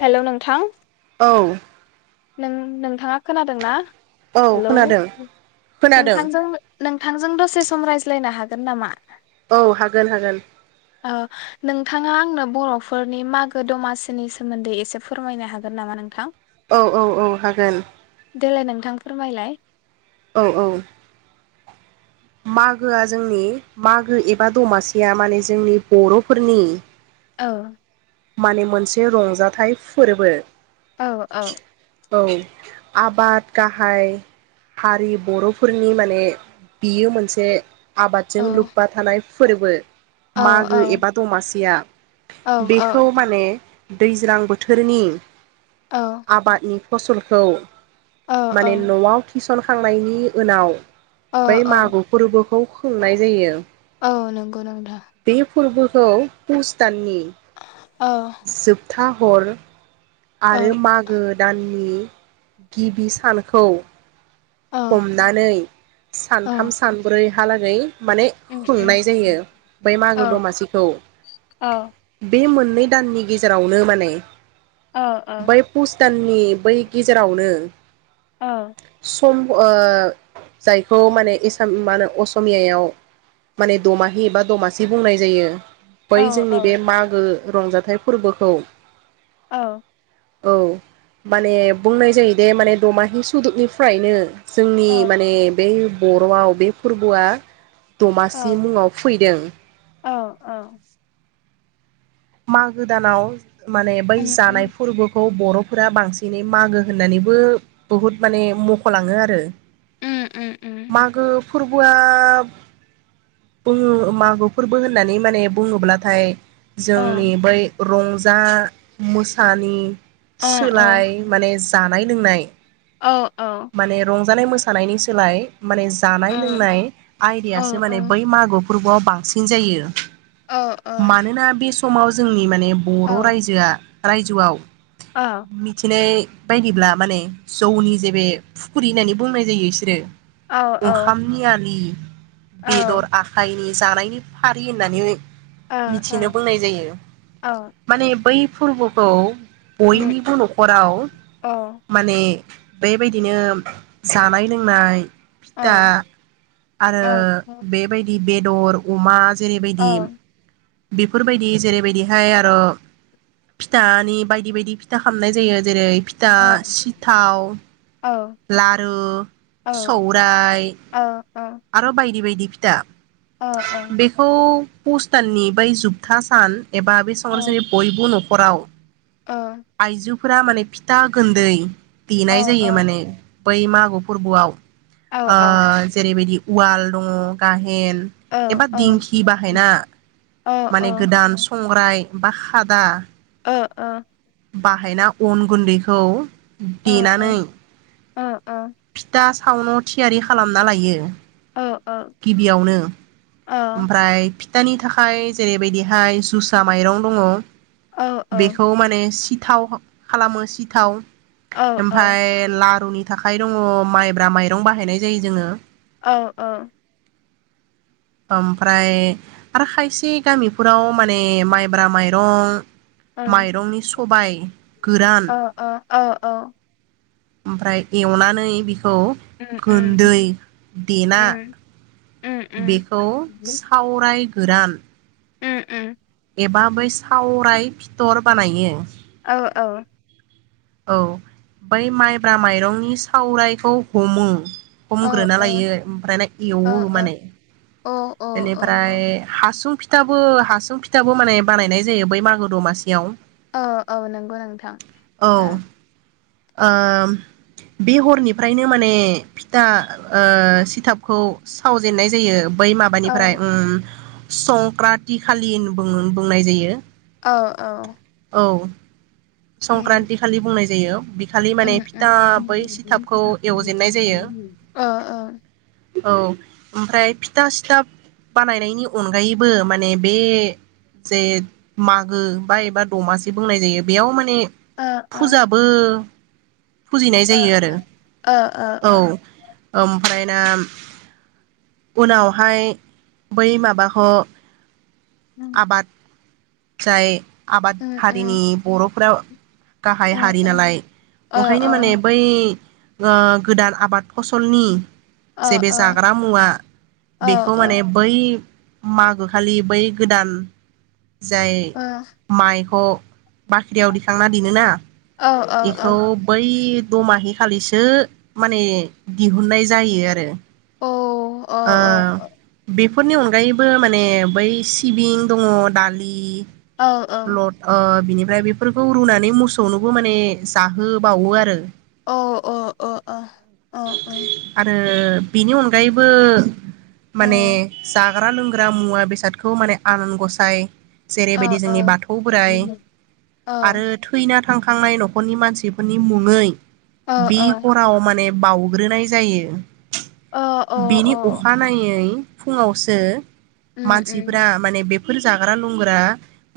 Hello नोंथां औ नों नोंथाङा खोनादों ना औ हेलौ खोनादों खोनादों नोंथां नोंथांजों दसे सम रायज्लायनो हागोन हागोन नामा औ हागोन हागोन ओ नोंथाङा आंनो बर'फोरनि मागो दमासिनि सोमोन्दै एसे फोरमायनो हागोन नामा नोंथां औ औ औ हागोन देलाय नोंथां फोरमायलाय औ औ मागोआ जोंनि मागो एबा दमासिया माने जोंनि बर'फोरनि औ माने मोनसे रंजाथाइ फोरबो औ औ औ आबाद गाहाय हारि बर'फोरनि माने बियो मोनसे औ आबादजों लोब्बा थानाय फोरबो औ मागो एबा दमासिया औ औ बेखौ माने दैज्लां बोथोरनि औ आबादनि फसलखौ औ माने औ न'वाव थिसनखांनायनि उनाव बै औ मागो फोरबो खौ खुंनाय जायो औ नंगौ नोंथां बे फोरबोखौ पुस दाननि अ थाहर आरो मागो दाननि गिबि सानखौ औ हमनानै औ सानथाम सानब्रै हालागै माने उम खुंनाय जायो उम बै औ मागो दमासिखौ औ बे मोन बे दाननि गेजेरावनो माने ओ ओ भुटाननि बै गेजेरावनो औ सम ओ जायखौ माने एसाम माहोनो असमियायाव माने दमाहि बा दमासि बुंनाय जायो बै जोंनि बे मागो रंजाथाइ फोरबोखौ अ औ माने बुंनाय जायो दे माने दमाहि सुदबनि फ्रायनो जोंनि औ माने बै बर'आव बे फोरबुआ औ दमासि मुङाव फैदों। औ औ मागो दानाव माने बै उम उम जानाय फोरबोखौ बर' फोरा बांसिनै मागो होननानैबो बुहुद माने मख'लाङो आरो उम उम उम मागो फोरबुआ बुङो मागो फोरबो होननानै माने बुङोब्लाथाय औ जोंनि बै रंजा मोसानि अ अ सोलाय माने जानाय लोंनाय औ औ माने मोसानायनि सोलाय माने औ जानाय लोंनाय औ आयदयासो माने बै मागो फोरबोआव बांसिन जायो औ ओ। मानोना बे समाव जोंनि माने बर' रायजोआ रायजोआव [inaudible] मिथिनाय बायदिब्ला माने जौनि जे बे फुखुर्रि होननानै बुंनाय जायो बिसोरो ओंखामनि आलि बेदर आखायनि जानायनि फारि होननानै औ औ। [unintelligible] मानि। बै फोरबोखौ उम बयनिबो न'खराव औ माने बेबायदिनो जानाय लोंनाय औ फिथा आरो औ बेबायदि बेदर अमा औ जेरैबायदि बेफोरबायदि जेरैबायदिहाय आरो फिथानि बायदि बायदि फिथा खालामनाय जायो जेरै फिथा सिथाव लारु औ सौराय औ औ आरो बायदि बायदि बायदि फिथा बेखौ पस्ताननि बै जोबथा सान [unintelligible] न'खराव औ। फोरा माने फिथा गुन्दै ओ देनाय जायो माने बै मागो फोरबोआव ओ ओ आ जेरैबायदि उवाल दङ गाहेन एबा दिंखि बाहायना ओ माने गोदान संग्राय बा खादा ओ ओ अ बाहायना अन गुन्दैखौ देनानै अ अ दा सावन' थियारि खालामना लायो। गिबियावनो ओमफ्राय फि थानि थाखाय जेरैबायदिहाय सुसा माइरं दङ ओ बेखौ माने सि थाव खालामो सिथाव ओ ओ ओमफाय लाद थौनि थाखाय दङ माइब्रा माइरं बाहायनाय जायो जोङो। औ अ ओमफ्राय आरो खायसे गामिफोराव माने माइब्रा माइरं माइरंनि स' सबाइ अ अ औ औ ओमफ्राय एवनानै बिख खौ गोन्दै देना बेखौ सावराय गोरान एबा बै सावराय फिथर बानायो। औ औ औ बै माइब्रा माइरंनि सावरायखौ हमो। औ हमग्रोना औ लायो ओमफ्राय ना औ एवो औ माने औ औ बेनिफ्राय हासुं फि थाबो हासुं फिथाबो माने बानायनाय जायो बै मागो दमासियाव। अ औ नंगौ नोंथां। औ ओ बे हरनिफ्रायनो माने फिथा ओ सिथाबखौ सावजेननाय जायो। बै माबानिफ्राय उम संक्राति खालि [unintelligible] बुङो बुंनाय जायो। औ औ औ संक्रान्ति खालि बुंनाय जा जायो बि उम उम एवजेननाय जायो [unintelligible] अ अ औ ओमफ्राय फिथा सिथाब बानायनायनि अनगायैबो माने बे जे मागो बा एबा दमासे बुंनाय जायो बेयाव माने ओ ओ फुजाबो फुजिनाय ओ जायो आरो ओ औ ओ ओमफ्राय ना उनावहाय बै माबाख उम आबाद जाय आबाद उम हारिनि उम बर'फ्रा गाहाइ हारि नालाय ओ ओंखायनो माने बै ओ गोदान आबाद फसलनि ओ जे बे ओ जाग्रा मुवा बेखौ ओ माने बै मागो खालि बै गोदान जाय माइख' बाख्रियाव दिखांना दिनोना? ओ ओ ओ एखौ बै इ दमाहि खालिसो माने दिहुननाय जायो आरो अ अ अ फोरनि अनगायैबो माने बै सिबिं दङ दालि लद ओ बिनिफ ओमफ्राय बेफोरखौ रुनानै मोसौनोबो माने जाहोबावो आरो औ अ अ अ अ ओं ओ बिनि अनगायैब बो माने जाख जाग्रा लोंग्रा मुवा बेसादखौ माने आनानग'साय जेरैबायदि जोंनि बाथौ बोराइ आरो थैना थांखांनाय न'खरनि मानसिफोरनि मुङै बि हराव माने बाउग्रोनाय जायो। बिनि अखानायै फुङावसो मानसिफ्रा माने बेफ बेफोर जाग्रा लुंग्रा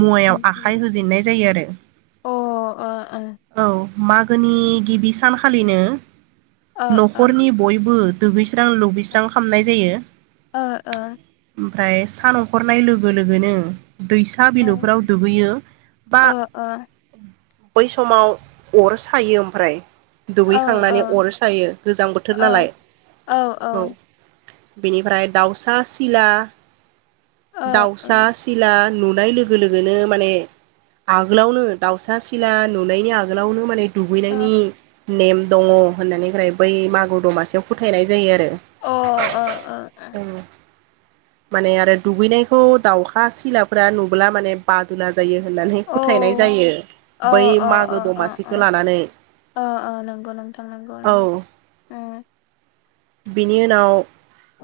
मुवायाव आखाइ होजेननाय जायो आरो। औ। मागोनि गिबि सानखालिनो न'खरनि बयबो दुगैस स्रां लुबैस्रां खालामनाय जायो। ओ ओ। ओमफ्राय सान ओंखारनाय लोगो लोगोनो। दैसा बिलौफोराव दुगैयो बा बै समाव अर सायो ओमफ्राय दुगैखांनानै अर सायो गोजां बोथोर नालाय। औ औ। बेनिफ्राय दाउसा सिला दाउसा सिला नुनो नुनाय लोगो लोगोनो माने आगोलावनो दाउसा सिला नुनायनि आगोलावनो माने दुगैनायनि नेम दङ होननानैहाय बै मागो दमासियाव फोथायनाय जायो आरो। अ अ अ। औ माने आरो दुगैनायखौ दाउखा सिलाफोरा नुब्ला माने बादुला जायो होननानै फोथायनाय जायो बै मागो दमासिखौ लानानै नोंथां नंगौ औ। नंगौ ओम बिनि उनाव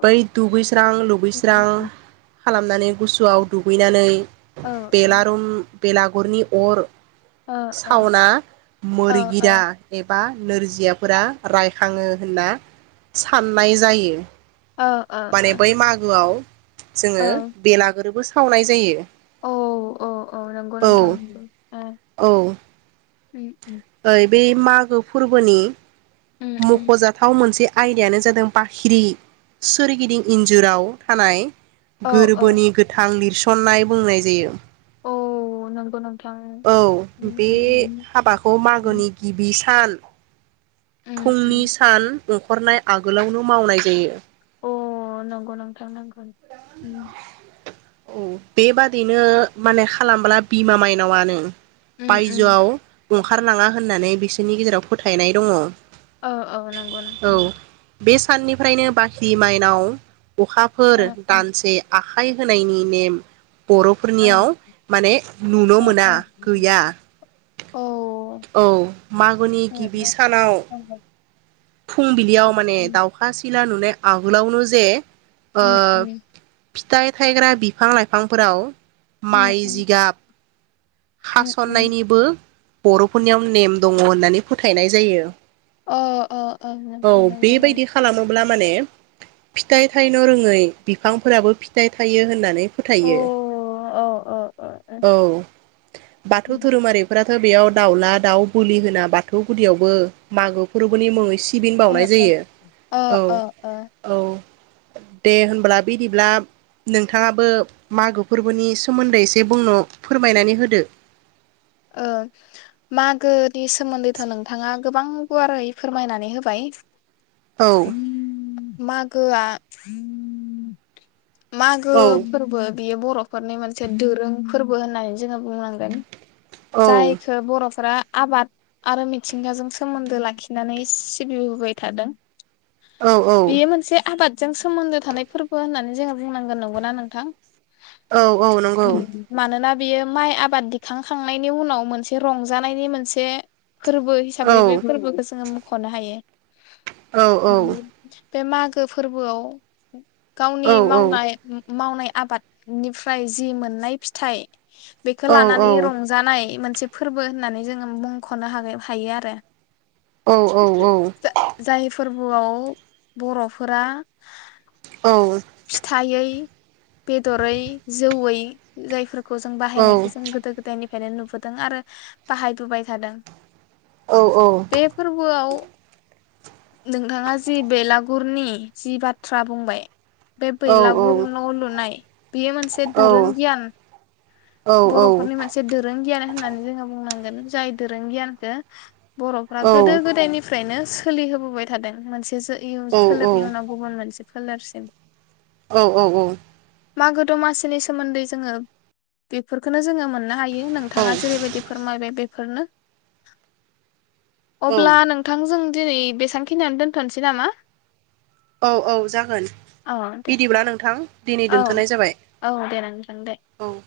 बै दुगैस्रां लोबैस्रां ओम खालामनानै गुसुआव दुगैनानै औ औ बेलारूम बेलागुरनि अर। ओ ओ सावना ओ ओ मोरगिरा एबा नोरजियाफोरा रायखाङो होनना साननाय जायो। ओ ओ माने बै मागोआव जोंङो बेलागुरबो सा सावनाय जायो। औ औ औ नंगौ औ नोंथां। ओ उम। एै बे मागो फोरबोनि उम उम मख'जाथाव मोनसे आयदायानो जादों बाख्रि सोरगिदिं इन्जुराव थानाय औ औ गोरबोनि गोथां लिरस सननाय बुंनाय जायो। नंगौ नोंथां औ उम बे उम उम हाबाखौ मागोनि गिबि सान फुंनि उम सान ओखरनाय आगोलावनो मावनाय जायो। अ नंगौ नोंथां नंगौ। उम। औ बेबादि बिनो माने खालामब्ला बिमा माइनावआनो उम उम बायजोआव ओंखारलाङा होननानै बिसोरनि गेजेराव फोथायनाय दङ। ओ औ नंगौ नोंथां नोंगौ। बे साननिफ्रायनो बाख्रि माइनाव अखाफोर आखाइ होनायनि नेम ओ बर'फोरनियाव माने नुनो ओ मोना गैया। औ मागनि गिबि सानाव ओ औ फुंबिलियाव माने उम दाउखा सिला नुनाय आगोलावनो जे उम ओ उम। फिथाइ थायग्रा बिफां लाइफांफोराव उम उम माइ उम जिगाब उम उम खास'ननायनिबो बर'फोरनियाव नेम दङ होननानै फोथायनाय जायो। अ। अ अ औ नोंथां नंगौ नंगौ बेबायदि खालामोब्ला माने फिथाइ थाइनो रोङै बिफांफोराबो फिथाइ थायो होननानै फोथायो। अ औ औ औ बाथौ धोरोमारिफोरा बेयाव दाउला दाउ बोलि होना बाथौ गुदियावबो मागो फोरबोनि मुङै स [unintelligible] ओ बावउनाय ओ जायो ओ औ ओ ओ औ दे होनबब्ला बिदिब्ला नोंथाङाबो मागो फोरबोनि सोमोन्दै एसे बुंनो फोरमायनानै होदो। ओ मागो नि सोमोन्दैथ' नोंथाङा गोबां गुवारै फोरमायनानै होबाय। औ [inaudible] मागोआ मघो औ फोरबो बियो बरफोरनि मोनसे दोरों फोरबो होननानै जोङो बुंनांगोन। औ जायखो बरफोरा आबाद आरो मिथिंगाजों सोमोन्दो लाखिनानै सिबिबोबाय थादों। औ बेयो औ मोनसे आबाद जों सोमोन्दो थानाय फोरबो होननानै जोङो बुंनांगोन। नंगौना नोंथां? औ औ नंगौ। बियो माइ आबाद दिखां नायनि उनाव मोनसे रंजानायनि मोनसे फोरबो औ हिसाबै बे फोरबोखौ जोङो खनो हायो औ [unintelligible] बे मागो फोरबोआव औ गावनि औ मावनाय मावनाय आबादनिफ्राय जि मोननाय फिथाइ बेखो औ लानानै रंजानाय मोन मोनसे फोरबो होननानै जोङो मुंख'नो हाग हायो आरो औ औ औ बोआव बरफोरा औ फिथाइ बेदरै जौयै जायफोर खौ जों बाहायनायखौ जों गोदो गोदायनि फ्रायनो नुबोदों आरो बाहायबोबाय थादों औ बे फोरबोआव नोंथाङा जि बेलागुरनि जि बाथ्रा बुंबाय बे औ बैलागुर न' लुनाय बेयो मोनसे दोरों गियान बर'फोरनि मोनसे दोरों गियान होननानै जोङो बुङो ओ जाय दोरों गियानखौ बर'फ्रा गोदो गोदायनिफ्राय फ्रायनो सोलिहोबोबाय थादों मोनसे इसो इयुन फोलेरनि उनाव गुबुन मोनसे फोलेरसिम औ औ औ मागो दमासिनि सोमोन्दै जोङो बेफोरखौनो जोङो मोननो हायो नोंथाङा जेरैबायदि फोरमायबाय बे फोरनो अब्ला नोंथांजों दिनै बेसेबांखिनियानो दोनथ'नोसै नामा? औ औ जागोन औ दे बिदिब्ला नोंथां दिनै औ दोनथ'नाय जाबाय औ दे नोंथां दे [inaudible] औ